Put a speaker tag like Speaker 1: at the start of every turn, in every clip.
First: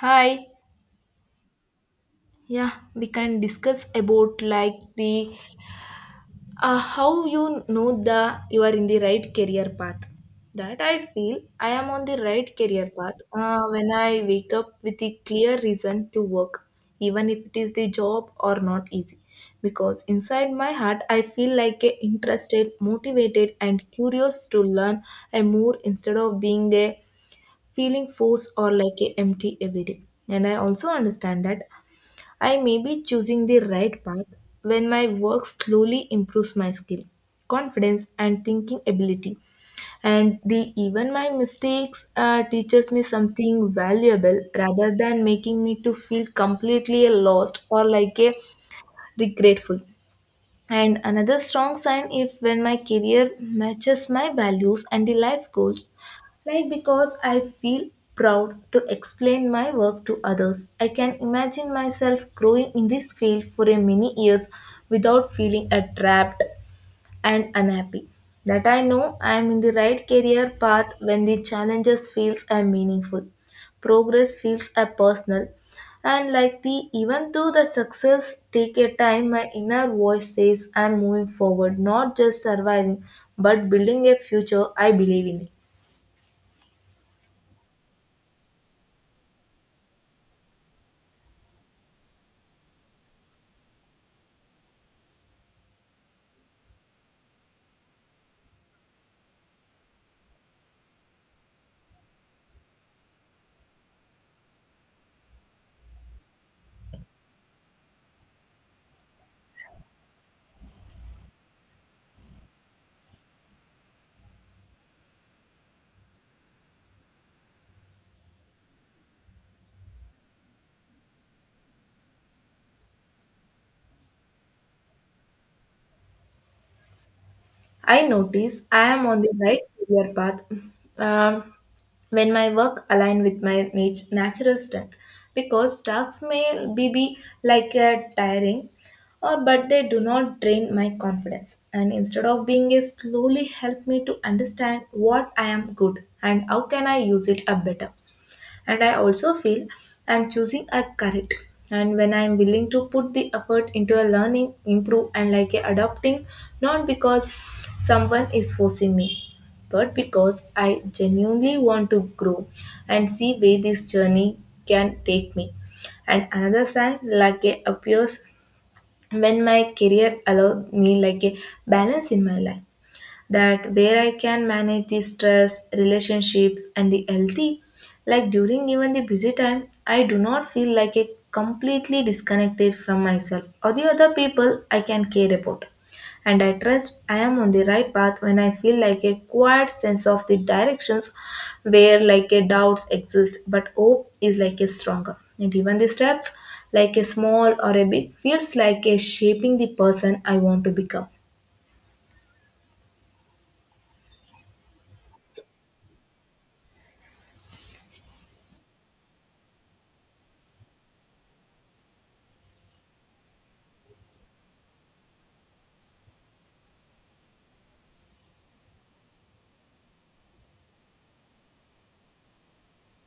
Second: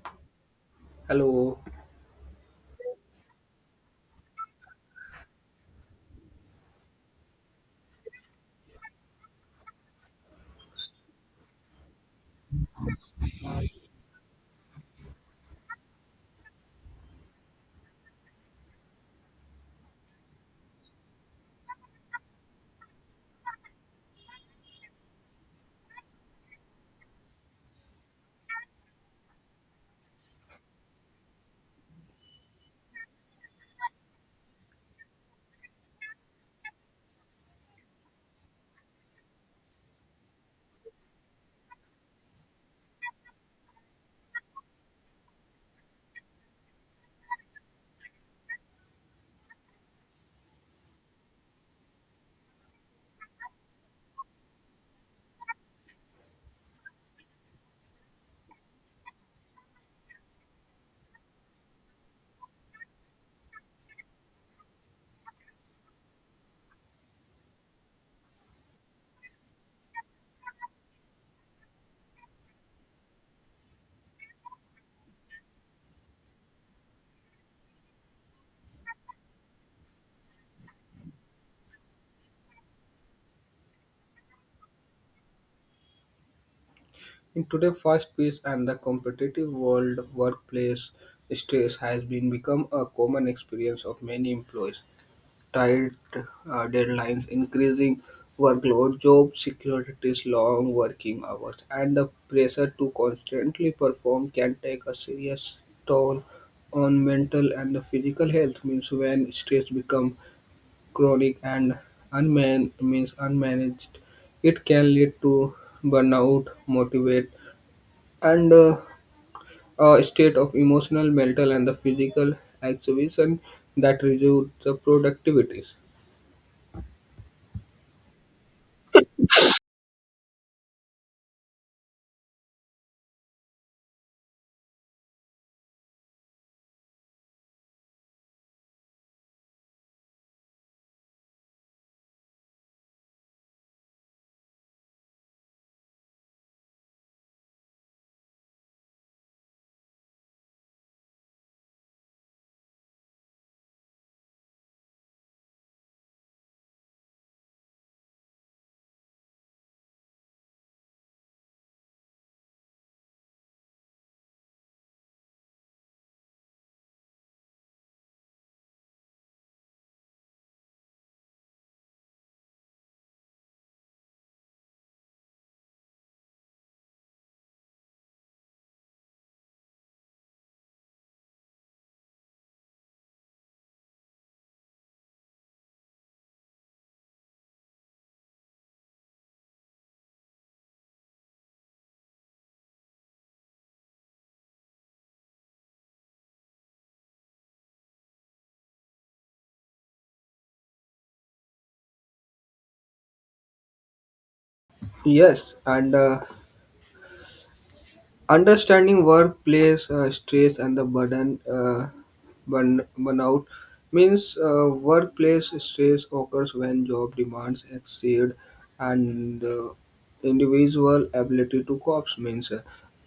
Speaker 1: Hi.
Speaker 2: Hello.
Speaker 1: Yeah, we can discuss about like the you are in the right career path. That I feel I am on the right career path when I wake up with the clear reason to work, even if it is the job or not easy. Because inside my heart, I feel like a interested, motivated, and curious to learn and more instead of being a feeling force or like a empty every day, and I also understand that I may be choosing the right path when my work slowly improves my skill, confidence, and thinking ability. And the even my mistakes teaches me something valuable rather than making me to feel completely lost or like a regretful. And another strong sign if when my career matches my values and the life goals, like because I feel proud to explain my work to others. I can imagine myself growing in this field for a many years without feeling a trapped and unhappy, that I know I am in the right career path when the challenges feels are meaningful, progress feels are personal, and like the even though the success take a time, my inner voice says I'm moving forward, not just surviving but building a future I believe in.
Speaker 2: In today's fast-paced and the competitive world, workplace stress has been become a common experience of many employees. Tight deadlines, increasing workload, job securities, long working hours, and the pressure to constantly perform can take a serious toll on mental and the physical health. Means when stress become chronic and unman- means unmanaged, it can lead to burnout, motivate, and a state of emotional, mental, and the physical exhibition that reduce the productivities.
Speaker 1: I notice I am on the right career path um, when my work align with my natural strength because tasks may be like tiring or but they do not drain my confidence, and instead of being a slowly help me to understand what I am good and how can I use it up better. And I also feel I'm choosing a correct, and when I'm willing to put the effort into a learning improve and like a adopting, not because someone is forcing me but because I genuinely want to grow and see where this journey can take me. And another sign like a appears when my career allows me like a balance in my life, that where I can manage the stress, relationships, and the healthy, like during even the busy time, I do not feel like a completely disconnected from myself or the other people I can care about. And I trust I am on the right path when I feel like a quiet sense of the directions where like a doubts exist, but hope is like a stronger. And even the steps, like a small or a big, feels like a shaping the person I want to become.
Speaker 2: Yes, and understanding workplace stress and the burden burnout means workplace stress occurs when job demands exceed and individual ability to cope means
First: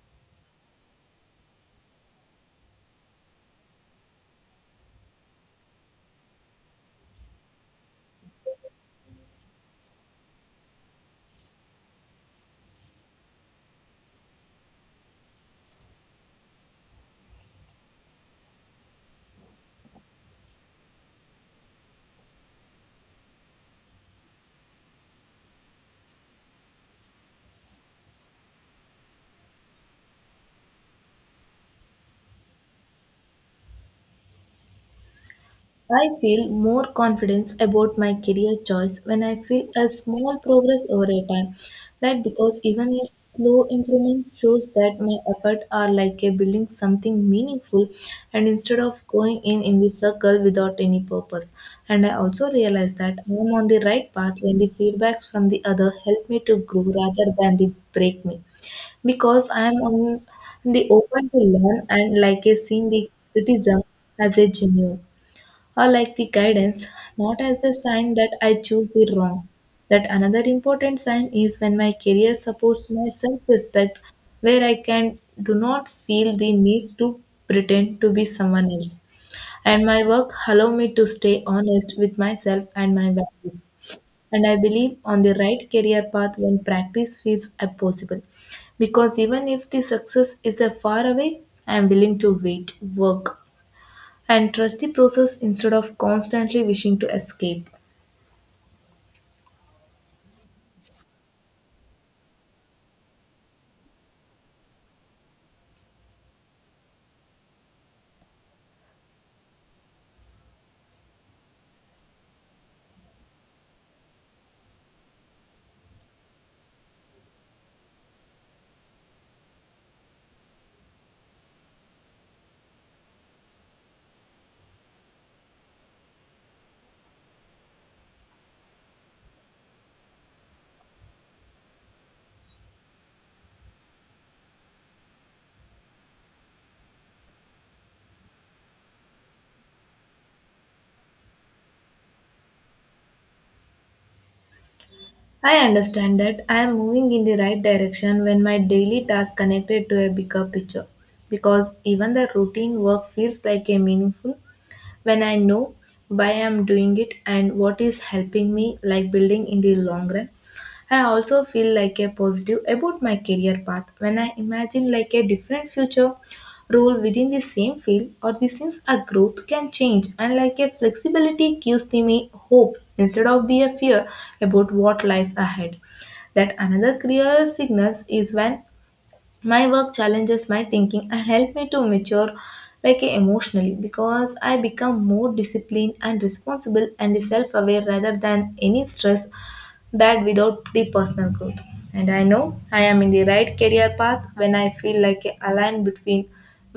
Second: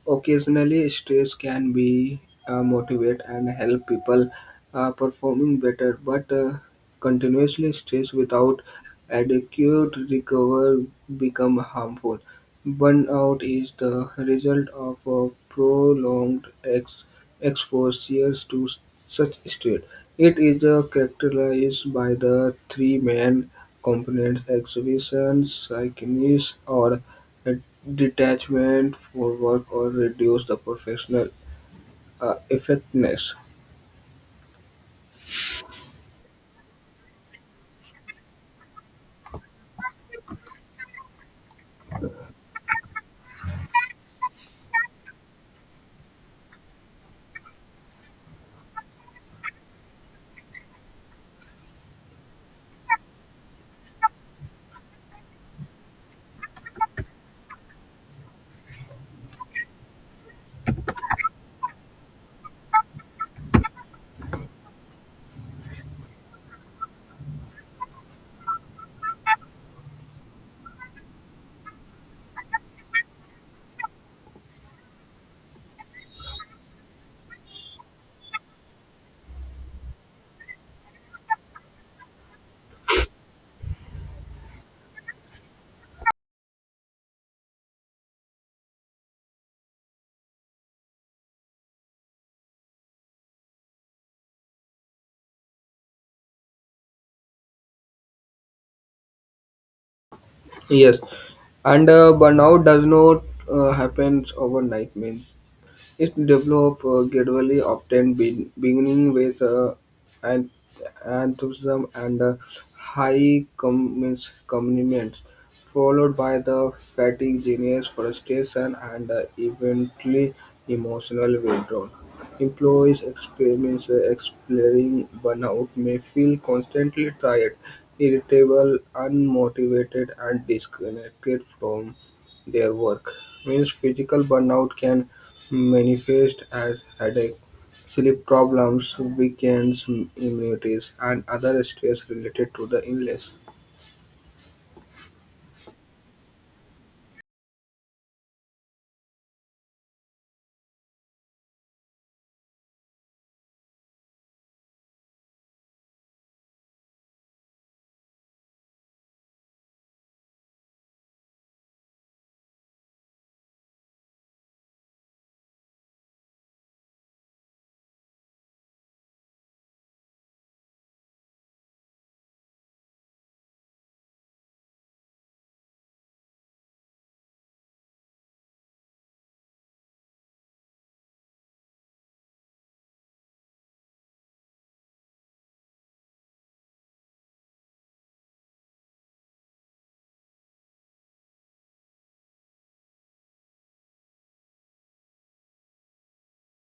Speaker 2: occasionally stress can be motivate and help people performing better but continuously stress without adequate recovery become harmful. Burnout is the result of a prolonged exposure to such stress. It is characterized by the three main components: exhibition, psychosis, or detachment for work, or reduce the professional effectiveness.
Speaker 1: I feel more confidence about my career choice when I feel a small progress over a time. Right? Because even a slow improvement shows that my effort are like a building something meaningful and instead of going in the circle without any purpose. And I also realize that I am on the right path when the feedbacks from the other help me to grow rather than they break me, because I am on the open to learn and like a seeing the criticism as a genuine or like the guidance, not as the sign that I choose the wrong. That another important sign is when my career supports my self respect, where I can do not feel the need to pretend to be someone else. And my work allow me to stay honest with myself and my values. And I believe on the right career path when practice feels impossible, because even if the success is a far away, I am willing to wait, work, and trust the process instead of constantly wishing to escape.
Speaker 2: Yes, and burnout does not happen overnight. Means it developed gradually, often beginning with an- enthusiasm and commitment, followed by the fatigue, genius, frustration, and eventually emotional withdrawal. Employees experience exploring burnout may feel constantly tired, irritable, unmotivated, and disconnected from their work means physical burnout can manifest as headache, sleep problems, weakened immunities, and other stress related to the illness.
Speaker 1: I understand that I am moving in the right direction when my daily task connected to a bigger picture, because even the routine work feels like a meaningful when I know why I'm doing it and what is helping me, like building in the long run. I also feel like a positive about my career path when I imagine like a different future role within the same field or the since a growth can change, and like a flexibility gives to me hope instead of be a fear about what lies ahead. That another clear signals is when my work challenges my thinking and help me to mature like emotionally, because I become more disciplined and responsible and self-aware rather than any stress, that without the personal growth. And I know I am in the right career path when I feel like a align between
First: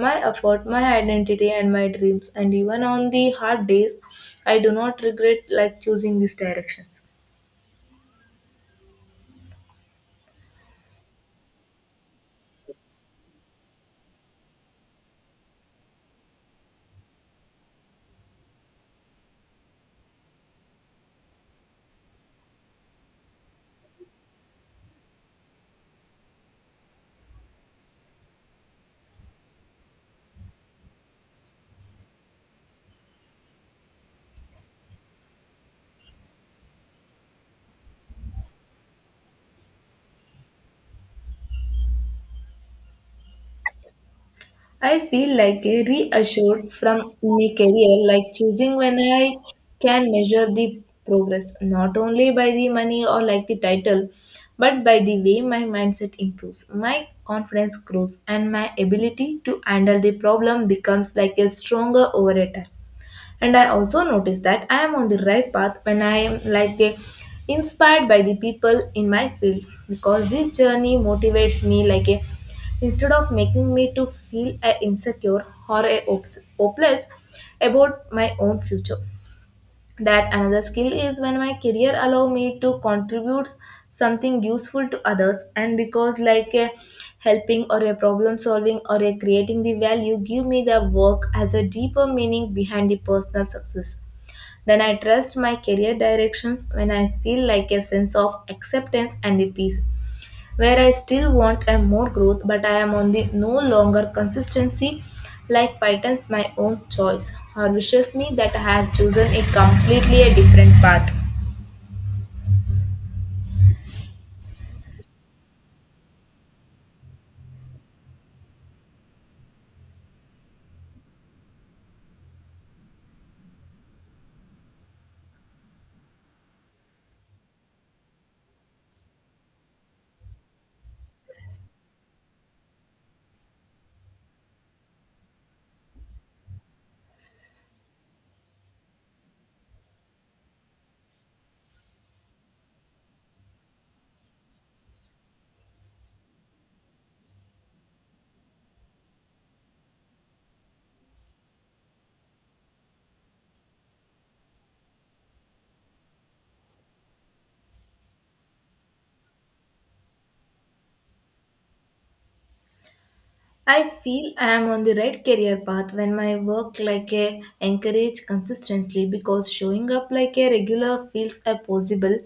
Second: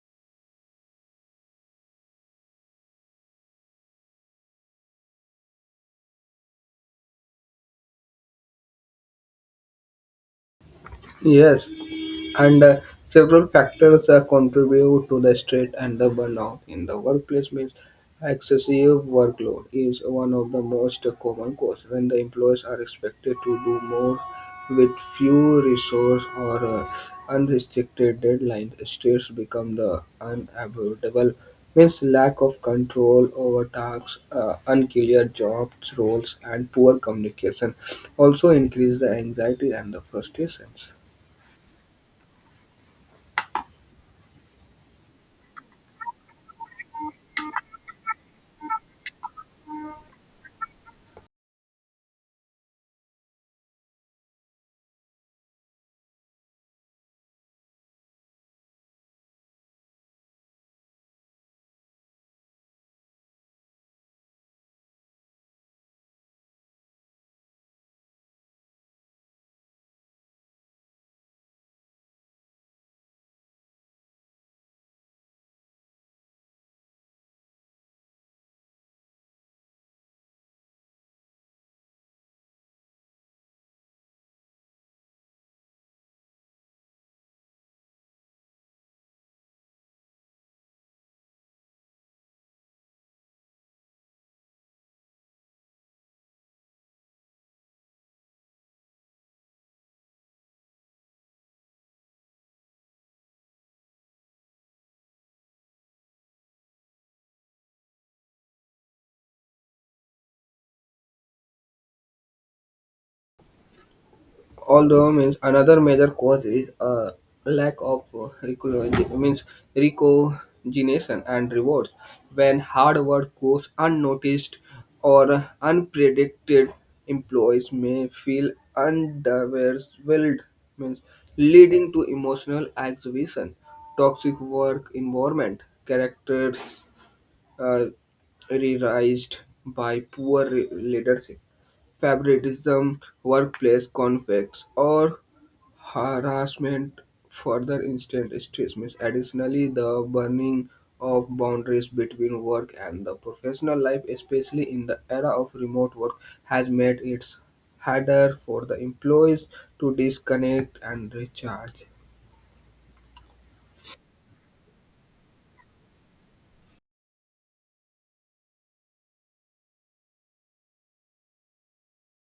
Speaker 1: my effort, my identity, and my dreams, and even on the hard days I do not regret like choosing these directions.
Speaker 2: Yes, and several factors contribute to the stress and the burnout in the workplace means excessive workload is one of the most common cause when the employees are expected to do more with few resource or unrestricted deadlines stress become the unavoidable means lack of control over tasks unclear jobs roles and poor communication also increase the anxiety and the frustrations.
Speaker 1: I feel like a reassured from my career, like choosing when I can measure the progress, not only by the money or like the title, but by the way my mindset improves, my confidence grows, and my ability to handle the problem becomes like a stronger over a time. And I also notice that I am on the right path when I am like a inspired by the people in my field, because this journey motivates me like a, instead of making me to feel a insecure or a hopeless about my own future. That another skill is when my career allow me to contribute something useful to others, and because like a helping or a problem solving or a creating the value give me the work as a deeper meaning behind the personal success. Then I trust my career directions when I feel like a sense of acceptance and the peace, where I still want a more growth, but I am on the no longer consistency like Python's my own choice or wishes me that I have chosen a completely a different path.
Speaker 2: Although means another major cause is a lack of recogen- means recognition and rewards. When hard work goes unnoticed or unpredicted, employees may feel underwhelmed, means leading to emotional exhibition, toxic work environment, character uh, realized by poor leadership, favoritism, workplace conflicts, or harassment. Further instant stress. Means additionally, the burning of boundaries between work and the professional life, especially in the era of remote work, has made it harder for the employees to disconnect and recharge.
Speaker 1: I feel I am on the right career path when my work like a encourage consistently, because showing up like a regular feels a possible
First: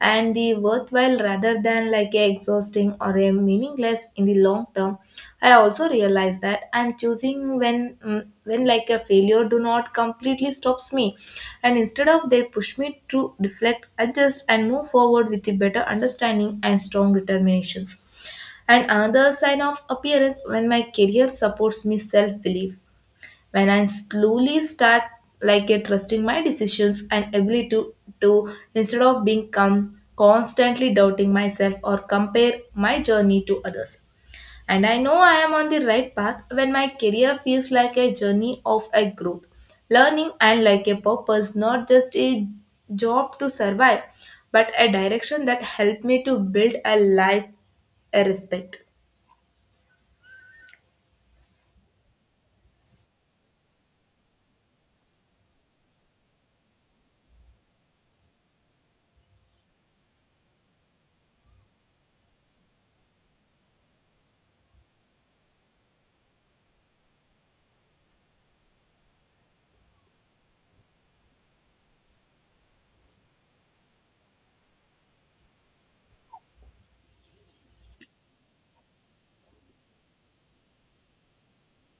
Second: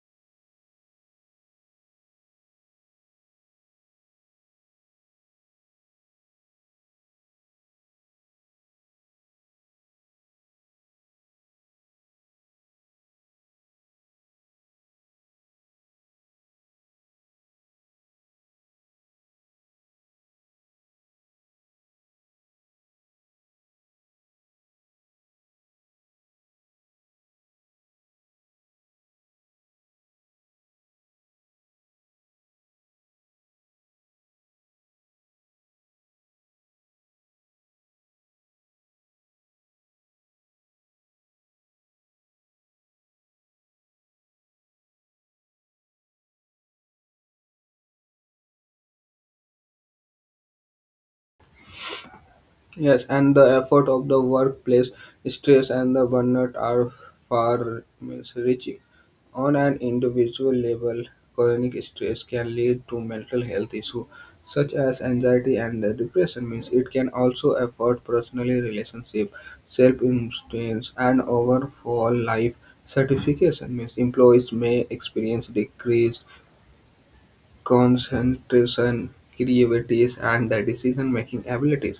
Speaker 1: and the worthwhile rather than like a exhausting or a meaningless in the long term. I also realize that I'm choosing when when like a failure do not completely stops me, and instead of they push me to reflect, adjust, and move forward with the better understanding and strong determinations. And another sign of appearance when my career supports me self belief, when I'm slowly start like a trusting my decisions and ability to instead of being constantly doubting myself or compare my journey to others. And I know I am on the right path when my career feels like a journey of a growth, learning, and like a purpose, not just a job to survive, but a direction that helped me to build a life a respect.
Speaker 2: Yes, and the effort of the workplace stress and the burnout are far means, reaching. On an individual level, chronic stress can lead to mental health issues such as anxiety and the depression means it can also affect personally relationship, self-influence and overall life certification means employees may experience decreased concentration, creativity, and the decision-making abilities.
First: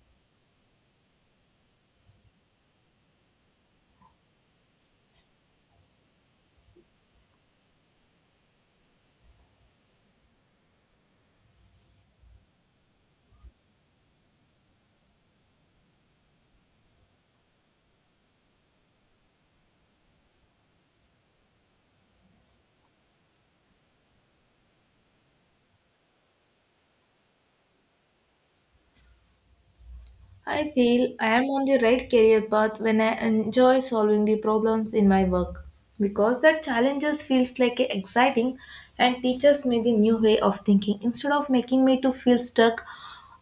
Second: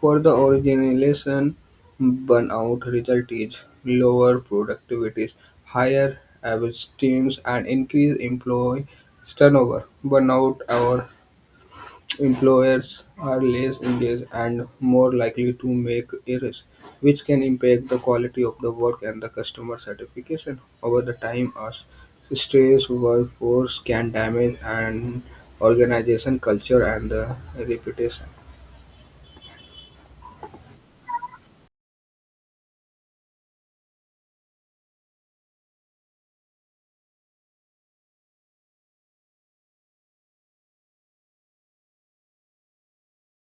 Speaker 2: For the organization, burnout result is lower productivity, higher abstinence, and increased employee turnover. Burnout or Employers are less engaged and more likely to make errors, which can impact the quality of the work and the customer satisfaction. Over the time, a stressed workforce can damage an organization culture and the reputation.
Speaker 1: I feel I am on the right career path when I enjoy solving the problems in my work, because that challenges feels like a exciting and teaches me the new way of thinking instead of making me to feel stuck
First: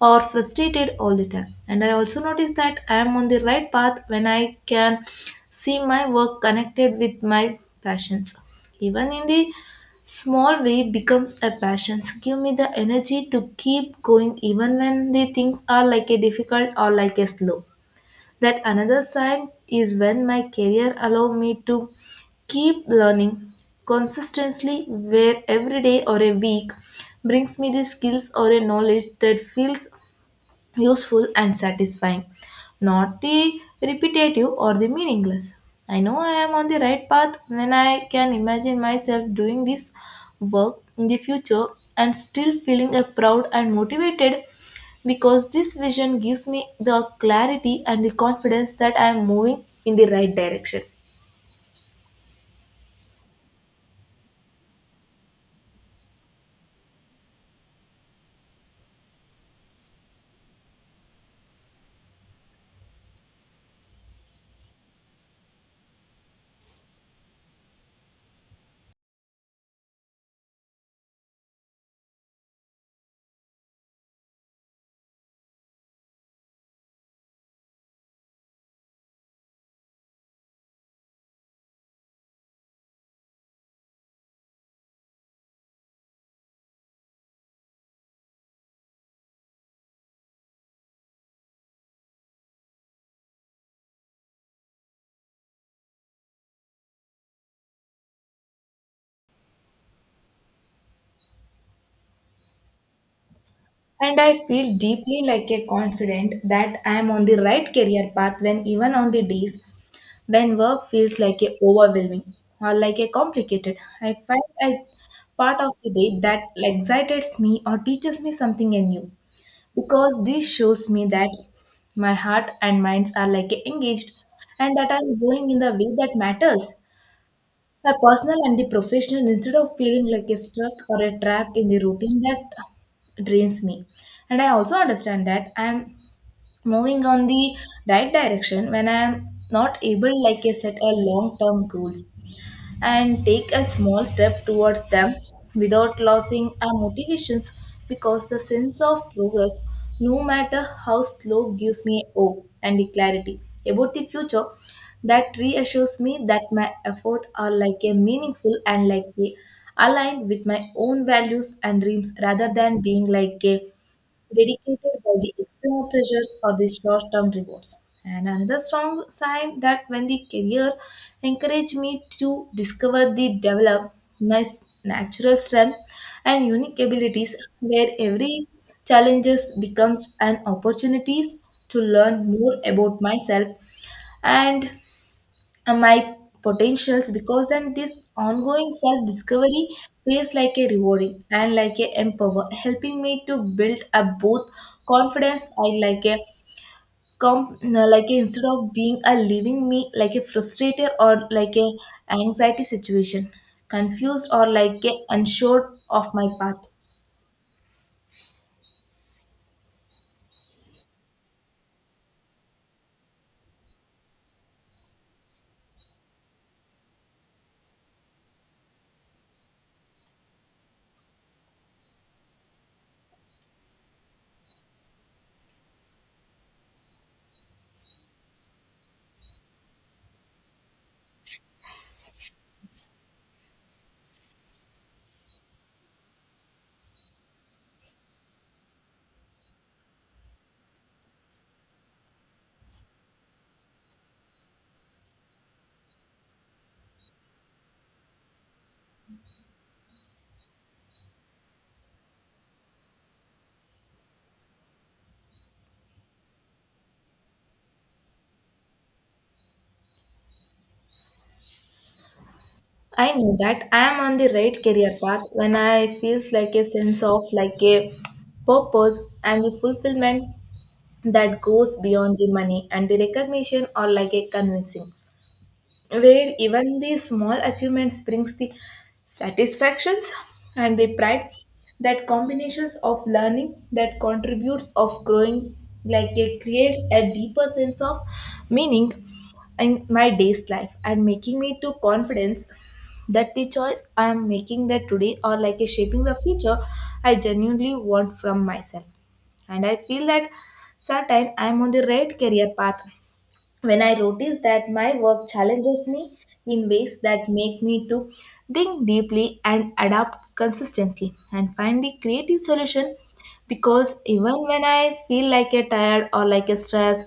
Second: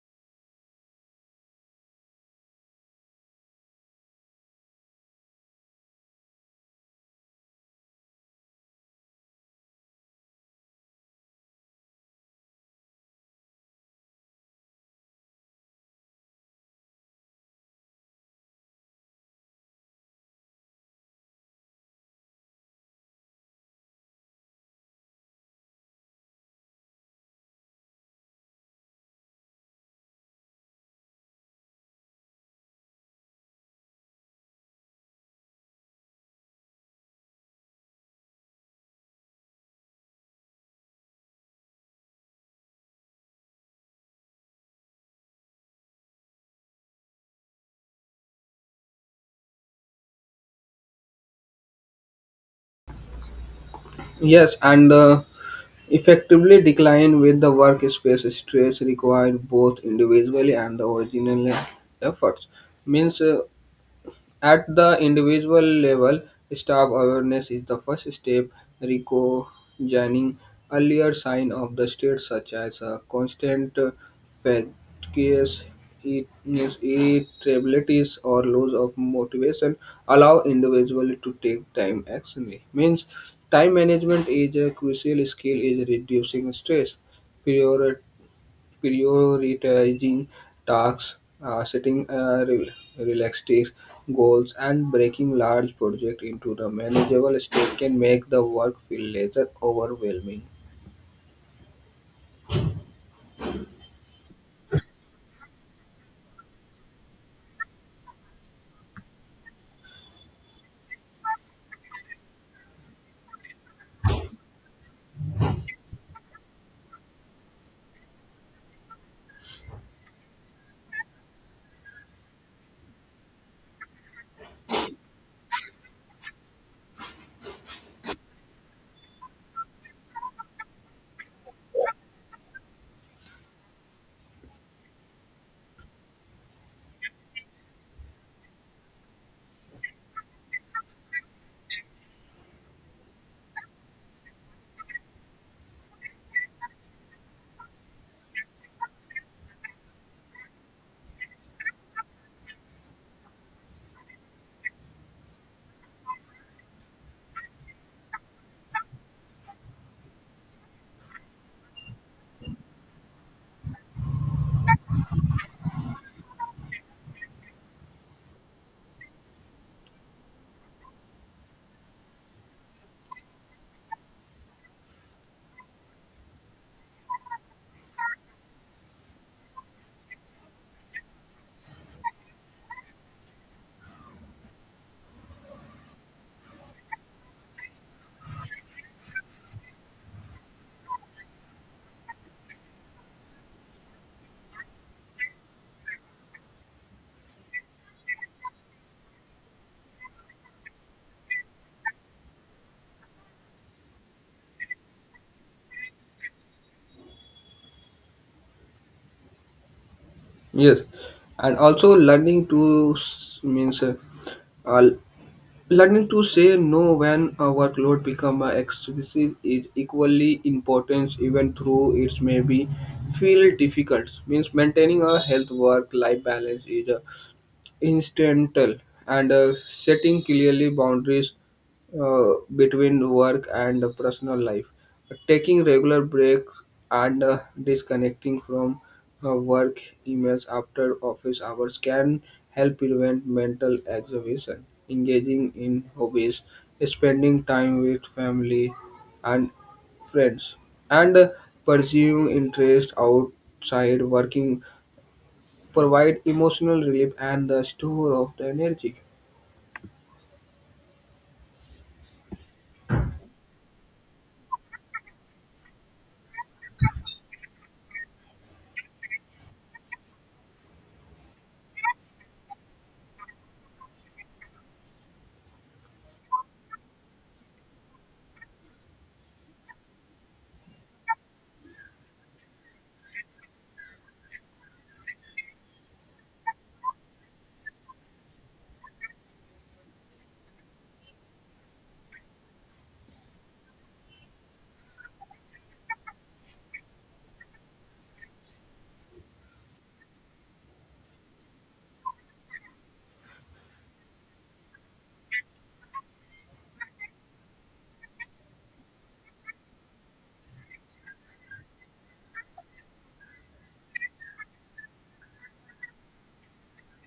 Speaker 1: or frustrated all the time. And I also notice that I am on the right path when I can see my work connected with my passions even in the small way becomes a passion. So give me the energy to keep going even when the things are like a difficult or like a slow. That another sign is when my career allow me to keep learning consistently, where every day or a week brings me the skills or a knowledge that feels useful and satisfying, not the repetitive or the meaningless. I know I am on the right path when I can imagine myself doing this work in the future and still feeling a proud and motivated, because this vision gives me the clarity and the confidence that I am moving in the right direction.
Speaker 2: Yes, and effectively decline with the workspace stress required both individually and the original efforts. Means at the individual level, staff awareness is the first step, recognizing earlier signs of the state such as a constant fatigue, illness, irritabilities, or loss of motivation, allow individuals to take time action. Means time management is a crucial skill in reducing stress, prior- prioritizing tasks, setting realistic goals, and breaking large projects into the manageable steps can make the work feel less overwhelming.
Speaker 1: And I feel deeply like a confident that I am on the right career path when even on the days when work feels like a overwhelming or like a complicated, I find a part of the day that excites me or teaches me something new, because this shows me that my heart and minds are like engaged and that I'm going in the way that matters. My personal and the professional, instead of feeling like a stuck or a trapped in the routine that drains me. And I also understand that I am moving on the right direction when I am not able like I set a long term goals and take a small step towards them without losing our motivations, because the sense of progress, no matter how slow, gives me hope and clarity about the future, that reassures me that my efforts are like a meaningful and like a aligned with my own values and dreams rather than being like a dedicated by the external pressures or the short term rewards. And another strong sign that when the career encouraged me to discover the develop my natural strength and unique abilities where every challenges becomes an opportunities to learn more about myself and and my potentials, because then this ongoing self discovery feels like a rewarding and like a empower, helping me to build up both confidence and like a comp no, like a, instead of being a leaving me like a frustrated or like a anxiety situation, confused or like a unsure of my path.
Speaker 2: Yes, and also uh, learning to say no when a workload become excessive is equally important, even through it may be feel difficult. Means maintaining a health work life balance is a incidental and setting clearly boundaries between work and personal life. Taking regular breaks and disconnecting from work emails after office hours can help prevent mental exhaustion. Engaging in hobbies, spending time with family and friends, and pursuing interests outside working provide emotional relief and the store of the energy.
Speaker 1: I know that I am on the right career path when I feels like a sense of like a purpose and the fulfillment that goes beyond the money and the recognition or like a convincing, where even the small achievements brings the satisfactions and the pride, that combinations of learning that contributes of growing, like it creates a deeper sense of meaning in my day's life and making me to confidence that the choice I am making that today or like a shaping the future I genuinely want from myself. And I feel that sometime I am on the right career path when I notice that my work challenges me in ways that make me to think deeply and adapt consistently and find the creative solution, because even when I feel like a tired or like a stress,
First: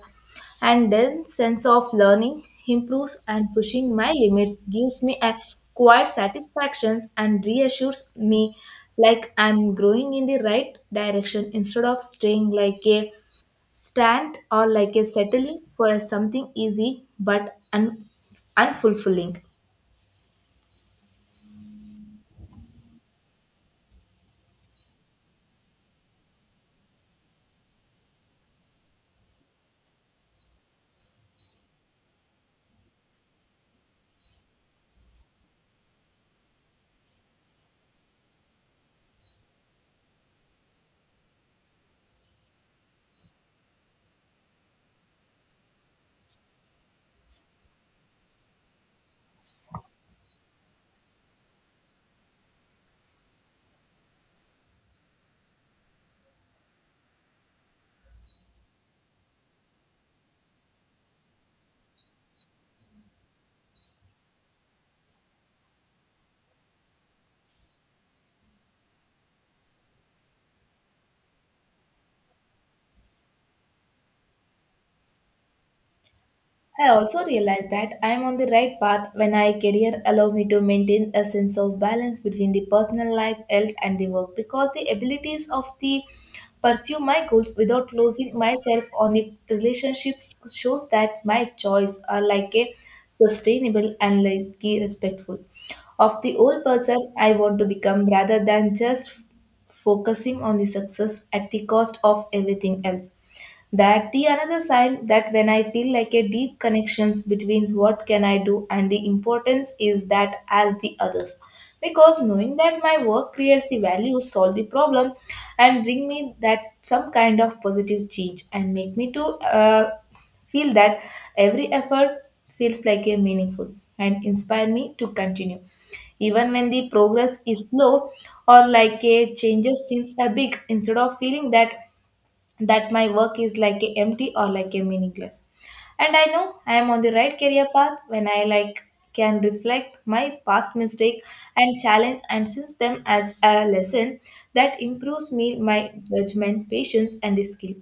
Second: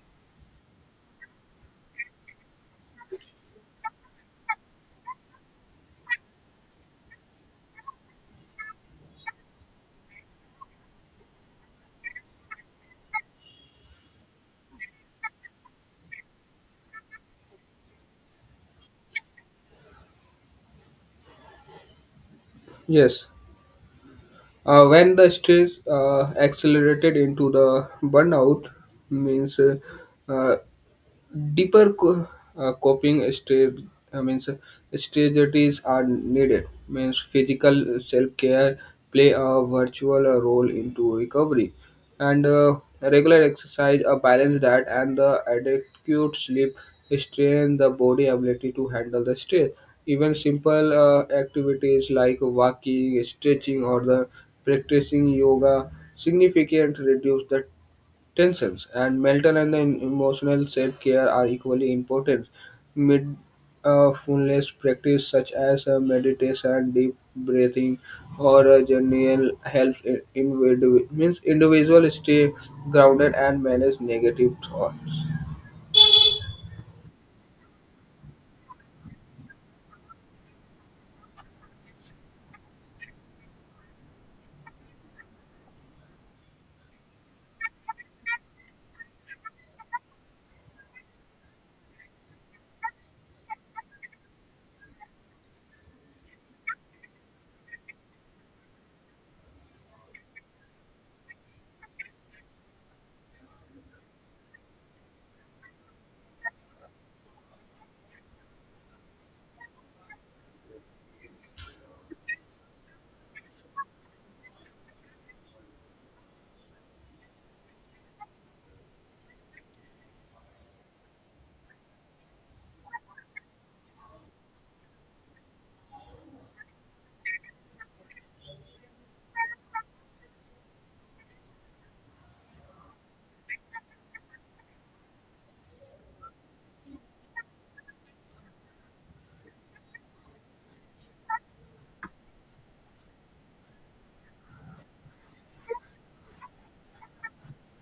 Speaker 1: and then sense of learning improves and pushing my limits gives me a quiet satisfactions and reassures me like I'm growing in the right direction instead of staying like a stand or like a settling for a something easy but unfulfilling.
Speaker 2: Yes, when the stress accelerated into the burnout means uh, deeper co- coping stra- means strategies are needed means physical self-care play a virtual role into recovery and regular exercise a balanced diet and the adequate sleep strain the body ability to handle the stress even simple activities like walking stretching or the practicing yoga significantly reduce the tensions, and mental and emotional self care are equally important. Mindfulness practice such as meditation, deep breathing, or a journal helps in means individual stay grounded and manage negative thoughts.
Speaker 1: I also realize that I am on the right path when I career allow me to maintain a sense of balance between the personal life, health and the work, because the abilities of the pursue my goals without losing myself on the relationships shows that my choice are like a sustainable and like a respectful of the old person I want to become rather than just focusing on the success at the cost of everything else. That the another sign that when I feel like a deep connections between what can I do and the importance is that as the others, because knowing that my work creates the value solve the problem and bring me that some kind of positive change and make me to uh, feel that every effort feels like a meaningful and inspire me to continue, even when the progress is slow or like a changes seems a big, instead of feeling that my work is like a empty or like a meaningless. And I know I am on the right career path when I like can reflect my past mistake and challenge and sense them as a lesson that improves me my judgment patience and skill,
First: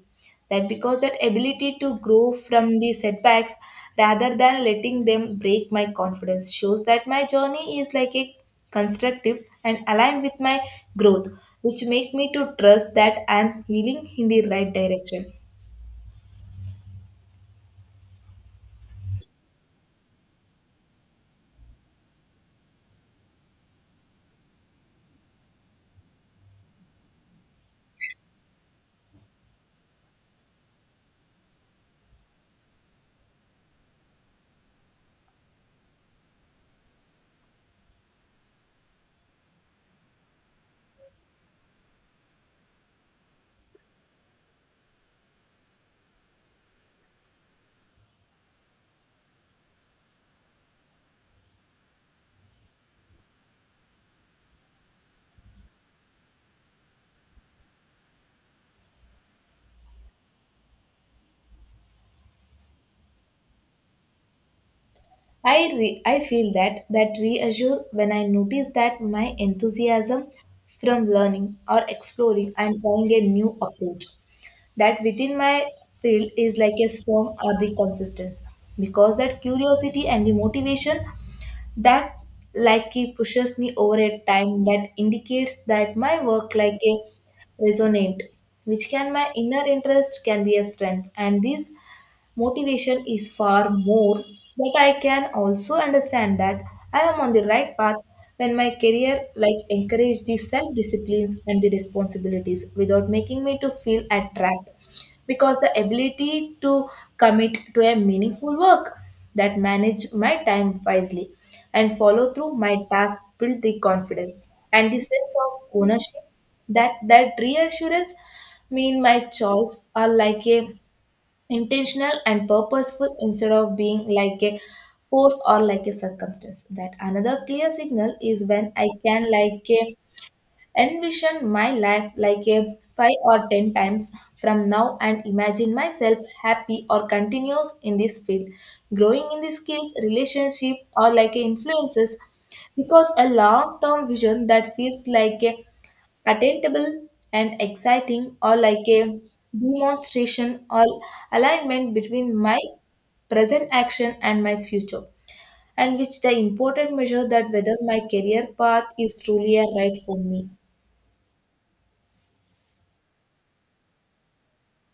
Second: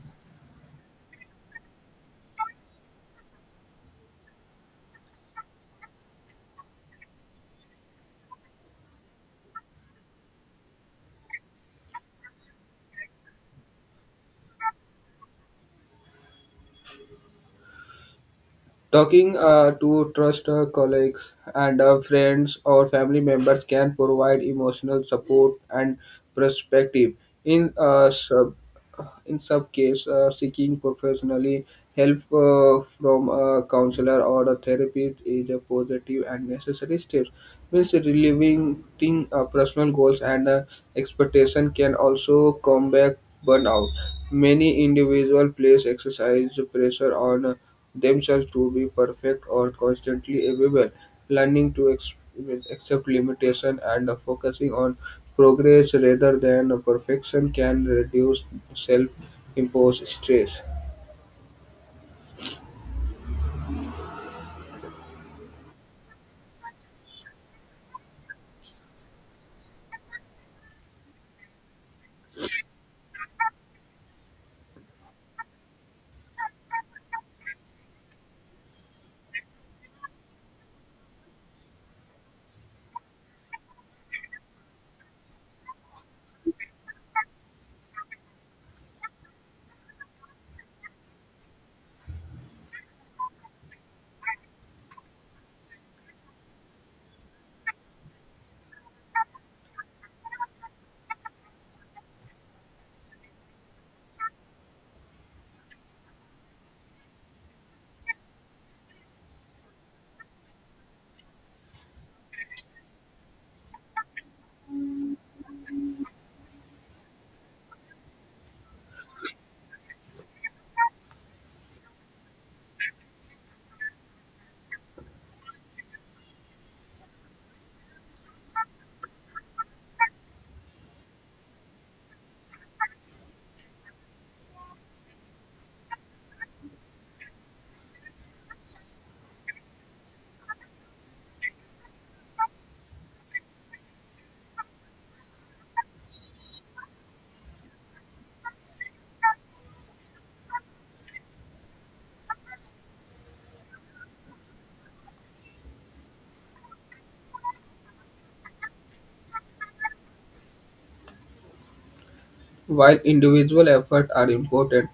Speaker 1: that because that ability to grow from the setbacks rather than letting them break my confidence shows that my journey is like a constructive and aligned with my growth, which make me to trust that I am healing in the right direction.
Speaker 2: Talking to trusted colleagues and friends or family members can provide emotional support and perspective. In uh, sub, in some case, seeking professionally help from a counselor or a therapist is a positive and necessary step. Means relieving thing, personal goals and expectation can also combat burnout. Many individual place exercise pressure on. Themselves to be perfect or constantly available, learning to accept limitation and focusing on progress rather than perfection can reduce self-imposed stress.
Speaker 1: I feel that that reassure when I notice that my enthusiasm from learning or exploring and trying a new approach that within my field is like a storm or the consistency, because that curiosity and the motivation that like it pushes me over a time that indicates that my work like a resonant, which can my inner interest can be a strength and this motivation is far more. But I can also understand that I am on the right path when my career like encourage the self disciplines and the responsibilities without making me to feel attract, because the ability to commit to a meaningful work that manage my time wisely and follow through my task build the confidence and the sense of ownership, that reassurance mean my choice are like a intentional and purposeful instead of being like a force or like a circumstance. That another clear signal is when I can like a envision my life like a 5 or 10 times from now and imagine myself happy or continuous in this field, growing in the skills relationship or like a influences, because a long term vision that feels like a attainable and exciting or like a demonstration or alignment between my present action and my future, and which the important measure that whether my career path is truly a right for me.
Speaker 2: While individual efforts are important,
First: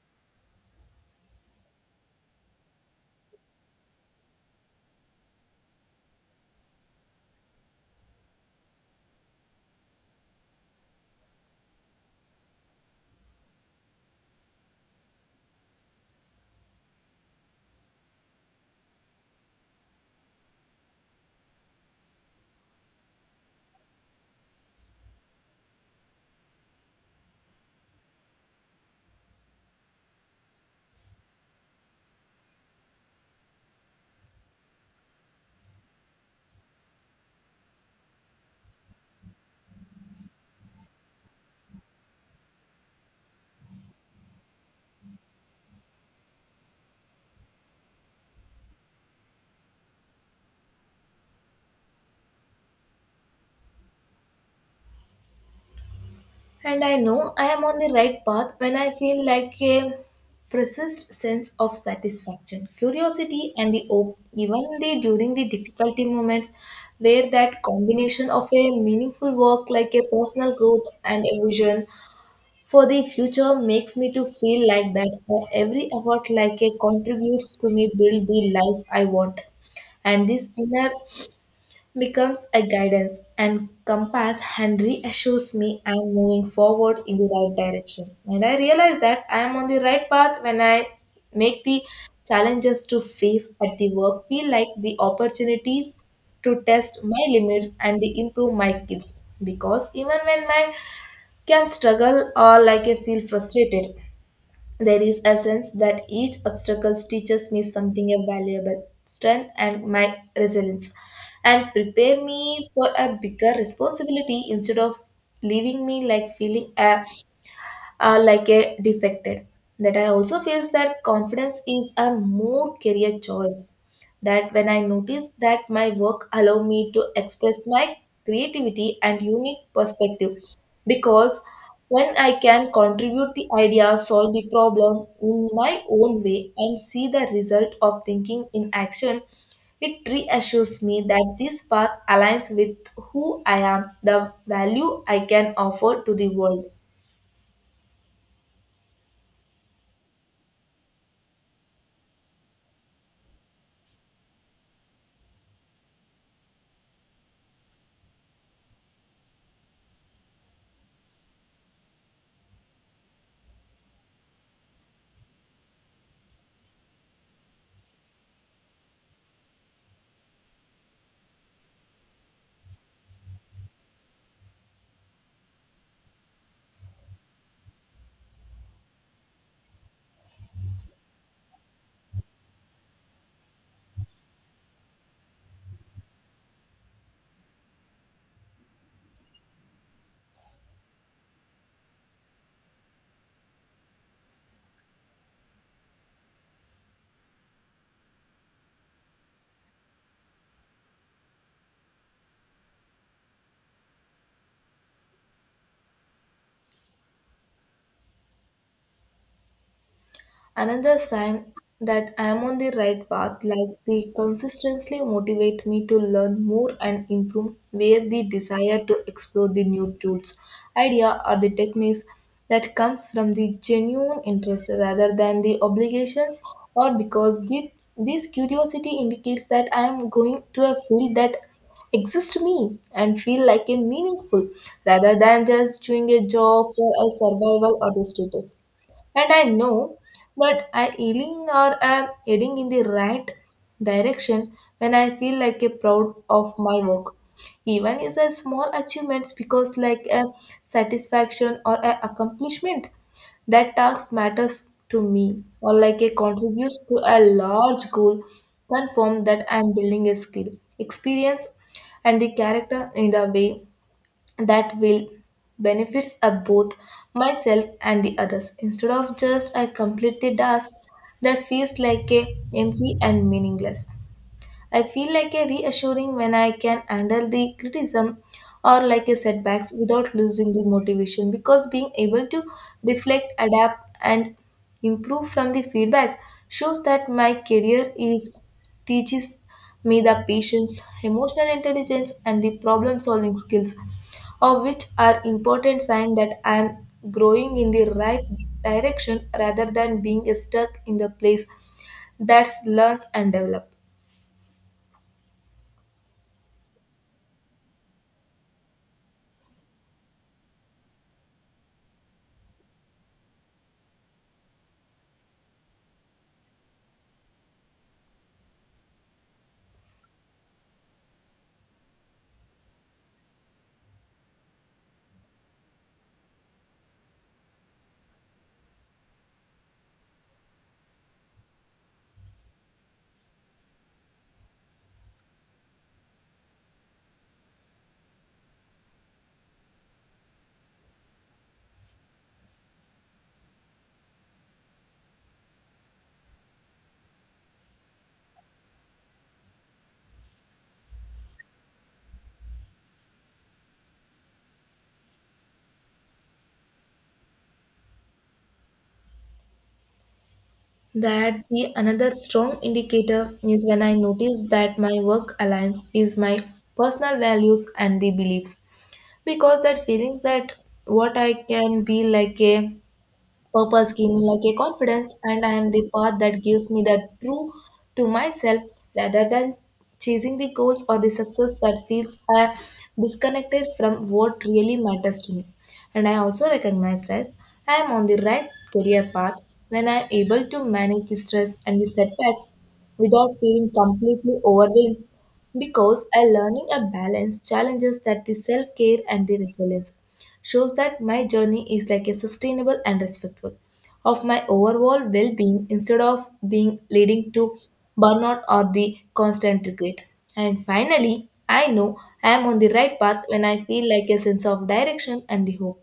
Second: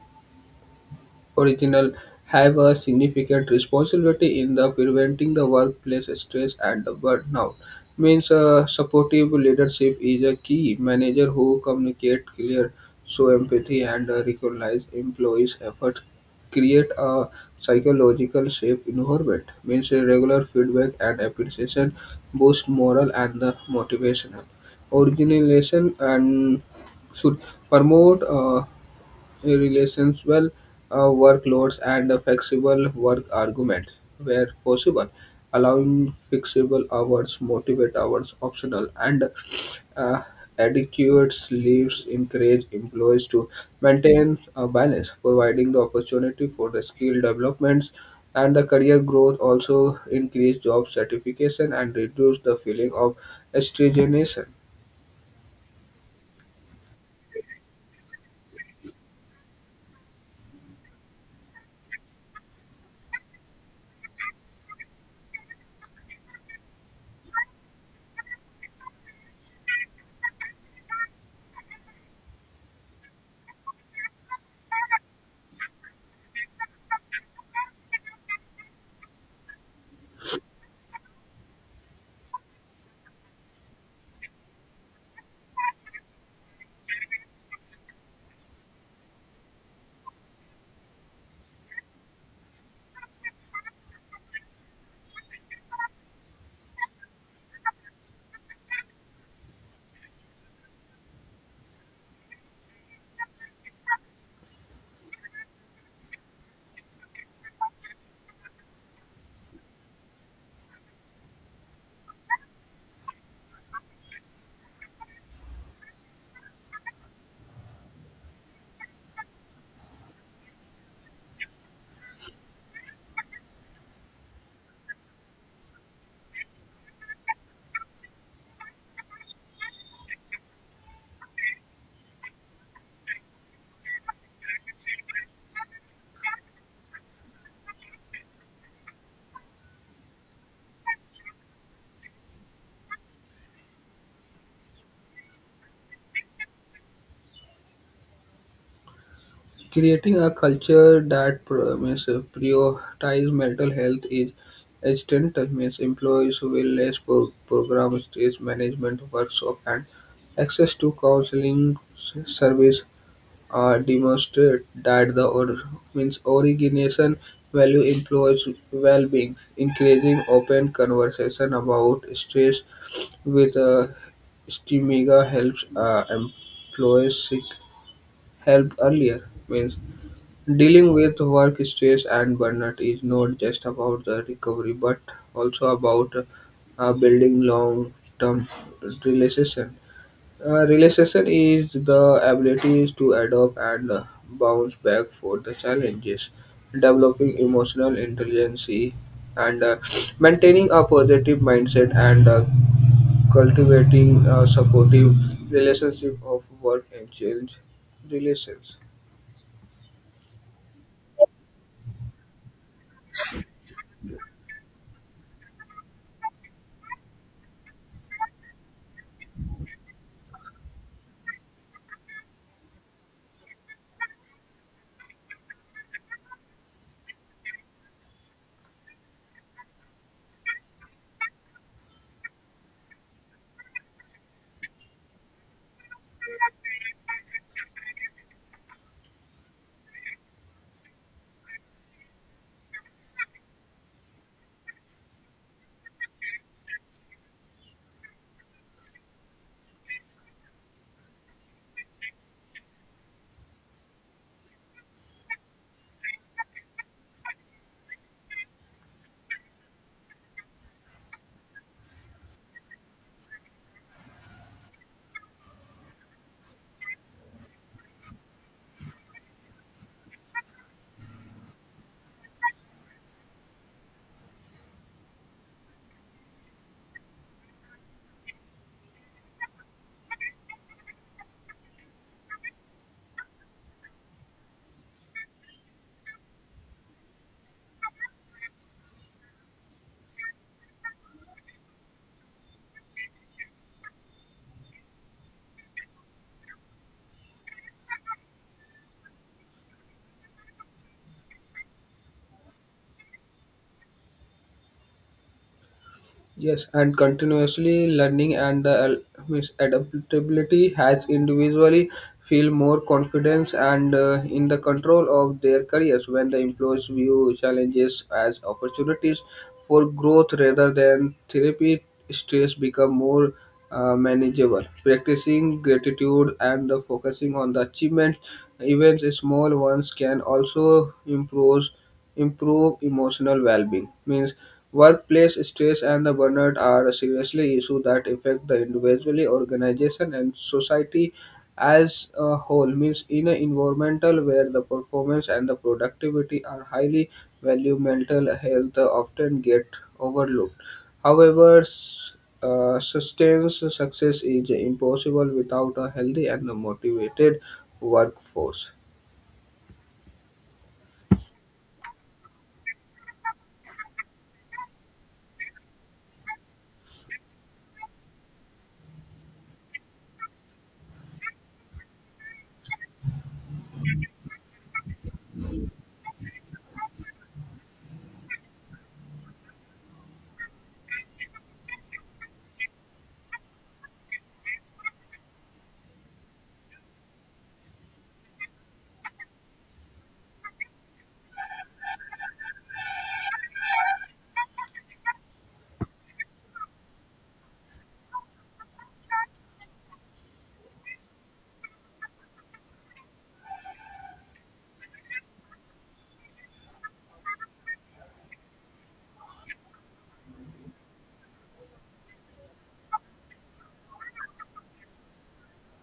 Speaker 2: original have a significant responsibility in the preventing the workplace stress and the burnout. Means supportive leadership is a key manager who communicate clear, show empathy, and recognize employees' effort. Create a psychological safe environment. Means regular feedback and appreciation boost morale and the motivational. Organization and should promote relations well uh, workloads and a flexible work arguments where possible allowing flexible hours motivate hours optional and uh, adequate leaves encourage employees to maintain a balance providing the opportunity for the skill developments and the career growth also increase job satisfaction and reduce the feeling of stagnation.
Speaker 1: And I know I am on the right path when I feel like a persist sense of satisfaction curiosity and the hope even the during the difficulty moments, where that combination of a meaningful work like a personal growth and a vision for the future makes me to feel like that every effort like a contributes to me build the life I want. And this inner becomes a guidance and compass and reassures me I am moving forward in the right direction. And I realize that I am on the right path when I make the challenges to face at the work feel like the opportunities to test my limits and the improve my skills. Because even when I can struggle or like I feel frustrated, there is a sense that each obstacle teaches me something valuable, strength and my resilience, and prepare me for a bigger responsibility instead of leaving me like feeling a like a defected. That I also feels that confidence is a more career choice. That when I notice that my work allow me to express my creativity and unique perspective, because when I can contribute the idea, solve the problem in my own way, and see the result of thinking in action, it reassures me that this path aligns with who I am, the value I can offer to the world.
Speaker 2: Creating a culture that pro- means prioritize mental health is essential. Means employees will less program stress management workshop and access to counseling service demonstrate that the or- means organization value employees well-being, increasing open conversation about stress with Stimiga helps employees seek help earlier. Means dealing with work stress and burnout is not just about the recovery, but also about building long-term relationship. Relationship is the ability to adapt and bounce back for the challenges, developing emotional intelligence, and maintaining a positive mindset and cultivating a supportive relationship of work and change relations.
Speaker 1: Another sign that I am on the right path, like the consistency motivate me to learn more and improve, where the desire to explore the new tools, idea or the techniques that comes from the genuine interest rather than the obligations, or because this curiosity indicates that I am going to a field that exists me and feel like a meaningful rather than just doing a job for a survival or the status. And I know that I ailing or am heading in the right direction when I feel like a proud of my work. Even is a small achievements, because like a satisfaction or a accomplishment that task matters to me or like a contributes to a large goal, confirm that I am building a skill, experience and the character in the way that will benefits of both myself and the others, instead of just a complete the task that feels like a empty and meaningless. I feel like a reassuring when I can handle the criticism or like a setbacks without losing the motivation, because being able to reflect, adapt and improve from the feedback shows that my career is teaches me the patience, emotional intelligence and the problem solving skills, of which are important sign that I am growing in the right direction rather than being stuck in the place that learns and develops.
Speaker 2: Yes, and continuously learning and the adaptability has individually feel more confidence and in the control of their careers when the employees view challenges as opportunities for growth rather than therapy stress become more manageable practicing gratitude and the focusing on the achievements even small ones can also improve emotional well-being. Means workplace stress and the burnout are seriously issues that affect the individual, organization, and society as a whole. Means in an environmental where the performance and the productivity are highly valued, mental health often get overlooked. However, sustained success is impossible without a healthy and motivated workforce.
Speaker 1: That the another strong indicator is when I notice that my work aligns is my personal values and the beliefs, because that feelings that what I can be like a purpose give me like a confidence, and I am the path that gives me the true to myself rather than chasing the goals or the success that feels disconnected from what really matters to me. And I also recognize that I am on the right career path when I am able to manage the stress and the setbacks without feeling completely overwhelmed, because a learning a balance challenges that the self care and the resilience shows that my journey is like a sustainable and respectful of my overall well-being instead of being leading to burnout or the constant regret. And finally, I know I am on the right path when I feel like a sense of direction and the hope,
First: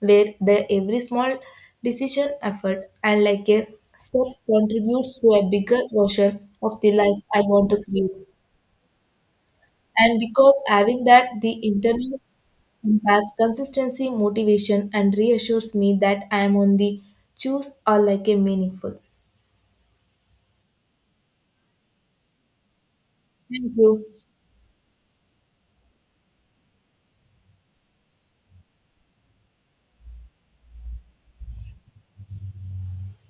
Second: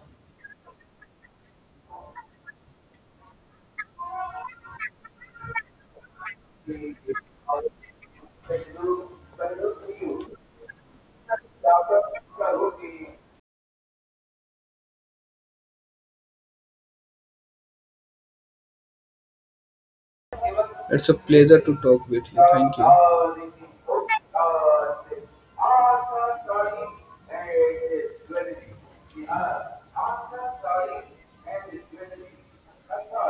Speaker 1: where the every small decision, effort, and like a step contributes to a bigger version of the life I want to create. And because having that the internal imparts consistency, motivation, and reassures me that I am on the choose or like a meaningful.
Speaker 2: It's a pleasure to talk with you.
Speaker 1: Thank you.
Speaker 2: Thank you.